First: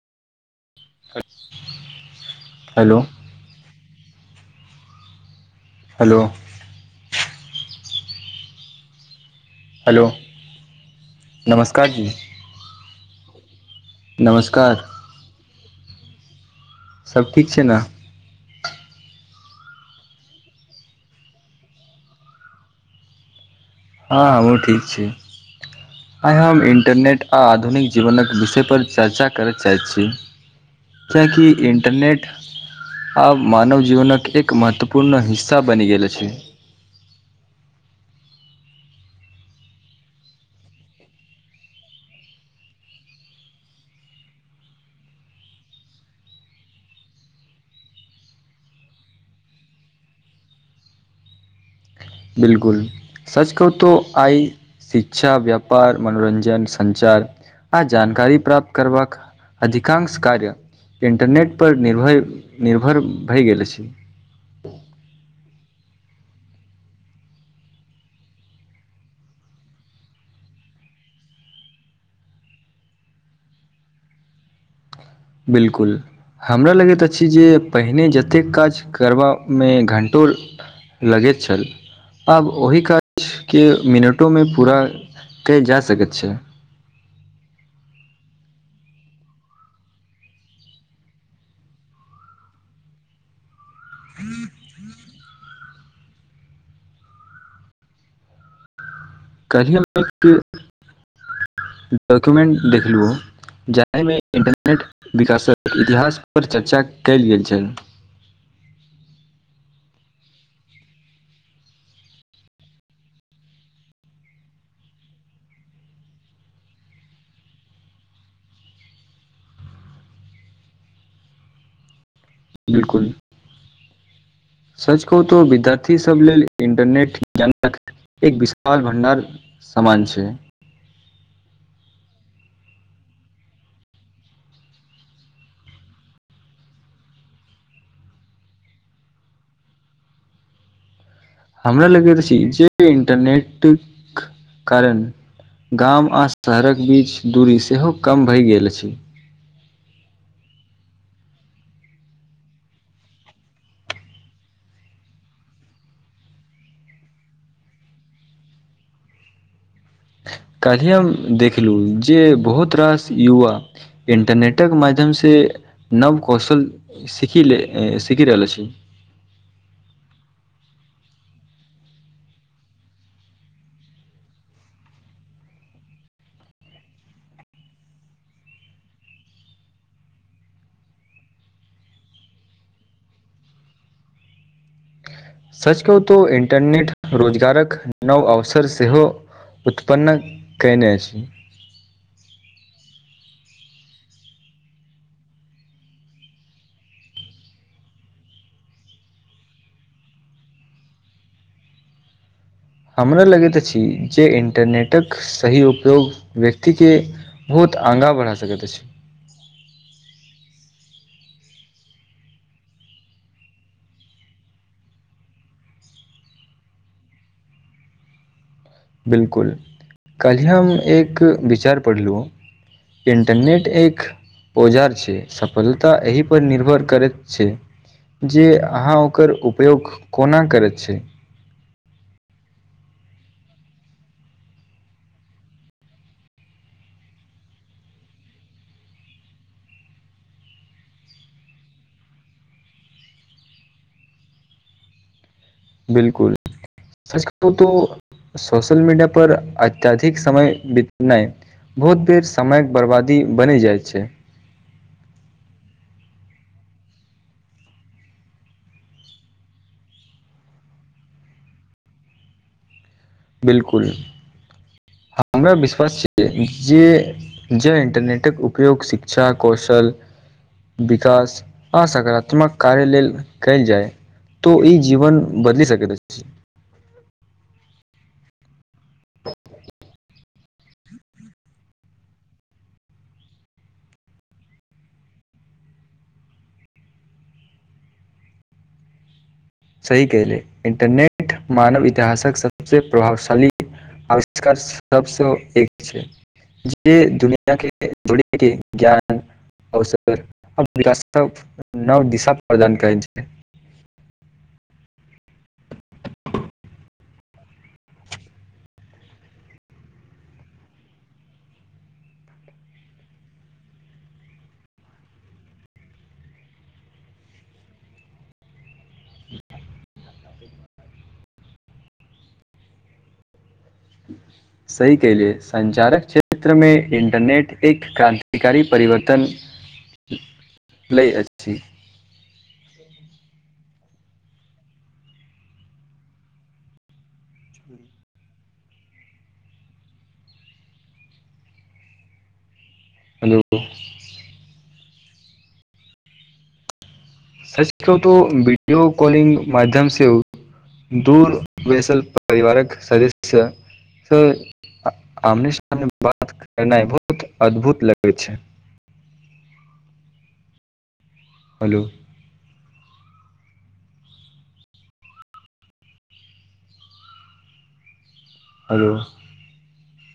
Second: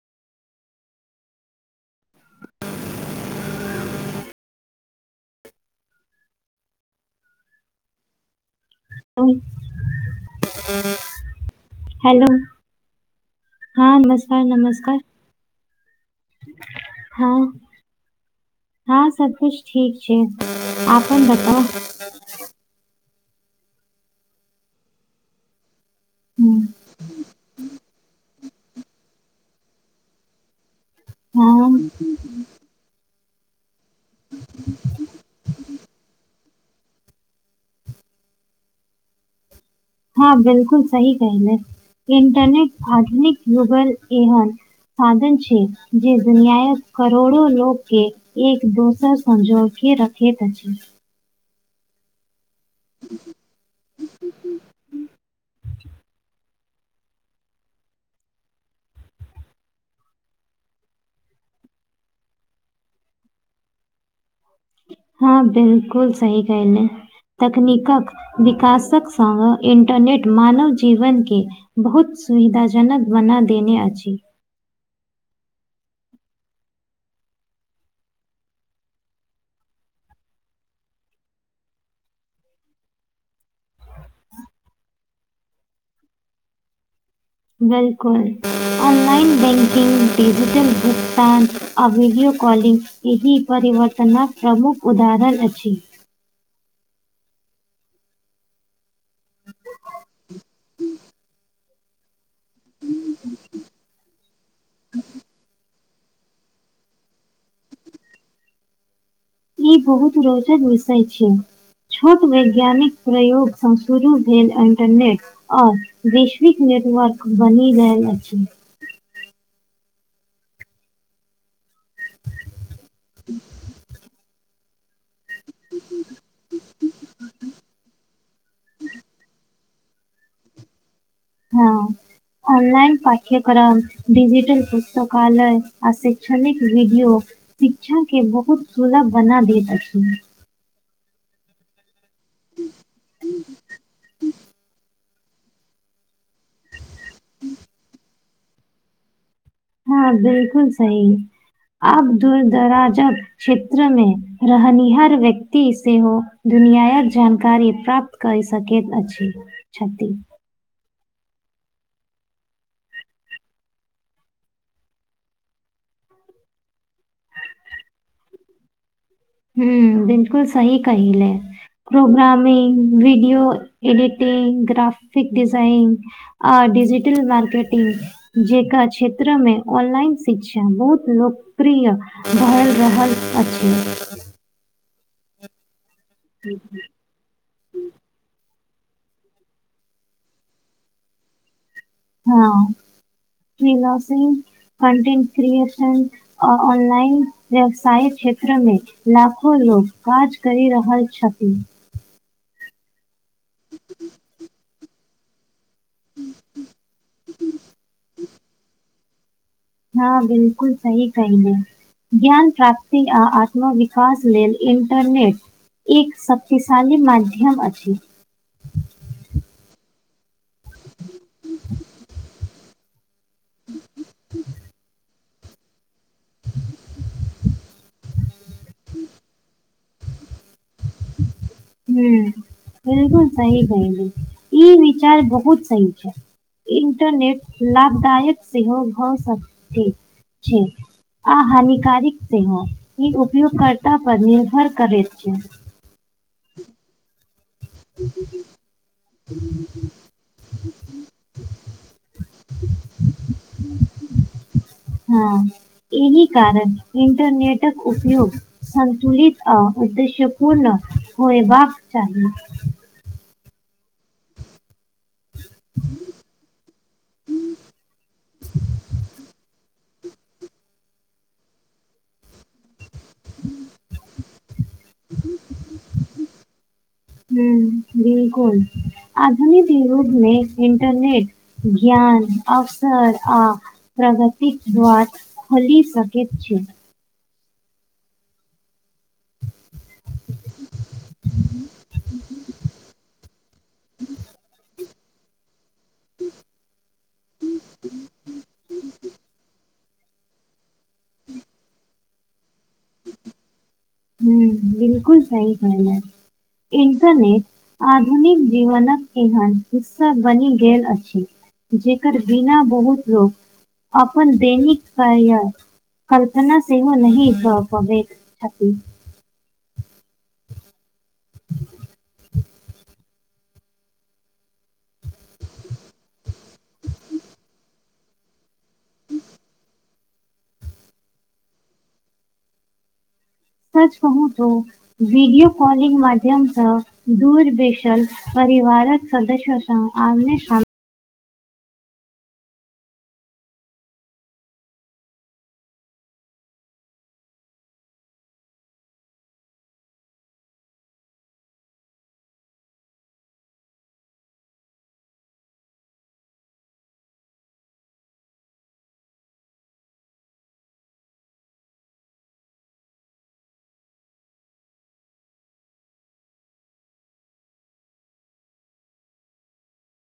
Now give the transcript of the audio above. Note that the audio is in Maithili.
हेलो हेलो हेलो नमस्कार जी हेलो हँ नमस्कार नमस्कार सब हँ ठीक छै ने हँ सबकुछ ठीक छै आपन बताउ ह [unintelligible] हँ हमहुँ ठीक छी आइ हुँ, हम इंटरनेट आ आधुनिक जीवनक विषयपर चर्चा करय चाहै छी किएकि हँ इन्टरनेट आब मानव जीवनक एक महत्वपूर्ण हिस्सा बनि गेल अछि हँ बिल्कुल सही कहले इंटरनेट आधुनिक यूगल एहन साधन छी जे दुनियायक करोड़ो लोग के एक दोसर संग जोड़ के रखैत अछि बिल्कुल सच कहु तो आइ शिक्षा व्यापार मनोरञ्जन सञ्चार आ जानकारी प्राप्त करबाक अधिकांश कार्य इन्टरनेटपर निर्भय निर्भर भए गेल अछि हँ बिल्कुल सही कहले तकनीकक विकासक संगङ्ग इंटरनेट मानव जीवनके बहुत सुविधाजनक बना देने अछि बिल्कुल हमरा लगैत अछि जे पहिने जतेक काज करबामे घण्टो लगैत छल आब ओहि काजके मिनटोमे पूरा कयल जा सकैत छै बिल्कुल ऑनलाइन बैंकिंग डिजिटल भुगतान आ वीडियो कॉलिंग एहि परिवर्तनक प्रमुख उदाहरण अछि [inaudible] डॉक्यूमेंट देखलु जाहि में इंटरनेट विकास क इतिहास पर चर्चा कयल गेल छल इ बहुत रोचक विषय छै छोट वैज्ञानिक प्रयोग स शुरू भेल इन्टरनेट आओर वैश्विक नेटवर्क बनि रहल अछि। बिलकुल [unintelligible] सच कहु त विद्यार्थी सब लेल इंटरनेट ज्ञानक एक विशाल भण्डार समान छै। हँ आनलाइन पाठ्यक्रम डिजिटल पुस्तकालय आ शैक्षणिक वीडियो शिक्षा के बहुत सुलभ बना देैत अछि हमरा लगैत अछि जे इंटरनेटक कारन गाम आ शहरक बीच दूरी सेहो कम भए गेल अछि। हँ बिल्कुल सही आब दूर दराजक क्षेत्र मे रहनिहार व्यक्ति सेहो दुनियायक जानकारी प्राप्त कय सकैत अछि, छथि काल्हिय हम देखलो जे बहुत रास युवा इंटरनेटक माध्यमसँ नव कौशल सीखी सीखि रहल अछि हू बिल्कुल सही कयले programming video editing graphic design आ डिजिटल मार्केटिंग जेकरा क्षेत्रमे ऑनलाइन शिक्षा बहुत लोकप्रिय भए रहल अछि सच कहू तऽ इंटरनेट रोजगारक नव अवसर सेहो उत्पन्न कयने अछि हँ इ बात सही हर दिन क्रियेशन अ ऑनलाइन व्यवसाय क्षेत्र मे लाखो लोग काज करी रहल छथि हमरा लगैत अछि जे इंटरनेटक सही उप योग व्यक्तिके बहुत आगाँ बढ़ा सकैत अछि हँ बिलकुल सही कहिने ज्ञान प्राप्ति आ आत्म विकास लेल इंटरनेट एक शक्तिशाली माध्यम अछि बिल्कुल कल्हि हम एक विचार पढ़लहुँ इंटरनेट एक औजार छै सफलता एहि पर निर्भर करैत छै जे अहाँ ओकर उपयोग कोना करैत छी हूँ बिलकुल सही कहली ई विचार बहुत सही छै इंटरनेट लाभदायक सेहो भऽ सकते छै आ हानिकारिक सेहो ई उपयोगकर्ता पर निर्भर करैत छै बिलकुल सच कहूं तो [inaudible] सोशल मीडिया पर अत्यधिक समय बितौनाय बहुत बेर समयक बरबादी बनि जाइ छै हँ एहि कारन इंटरनेटक उपयोग संतुलित आ उद्देश्य पूर्ण होयबाक चाही बिलकुल हमरा विश्वास छय जे जे इन्टरनेटक उपयोग शिक्षा कौशल विकास आ सकारात्मक कार्य लेल कयल जाय तऽ ई जीवन बदलि सकैत अछि हुँ बिलकुल आधुनिक युगमे इंटरनेट ज्ञान अवसर आ प्रगतिक द्वार खोली सकेत छी सही कहिले इंटरनेट मानव इतिहासक सबसे प्रभावशाली [inaudible] आविष्कार सबसँ एक जे दुनिया के जोड़ी [inaudible] के ज्ञान औस [inaudible] [inaudible] नव दिशा प्रदान करै छै हम्म बिलकुल सही कहला इंटरनेट आधुनिक जीवनक केहन हिस्सा बनि गेल अछि जेकर बिना बहुत लोक अपन दैनिक कार्यक कल्पना सेहो नहि भ पबैत [unintelligible] सही केहले संच्चारक क्षेत्रमे इंटरनेट एक क्रानतिकारी परिवर्तन लै अछि [inaudible] सच कहू तऽ भीडियओ कॉलिंग मध्यमसँ दूर बेसल परिवारक सदस्य स आमने सामने हेलो। सच कहो तो वीडियो कॉलिग माध्यम से दूर बैसल परिवारकऽ सदस्य से आमने सामने बात केनाई बहुत अद्भुत लगै छै हेलो। आरो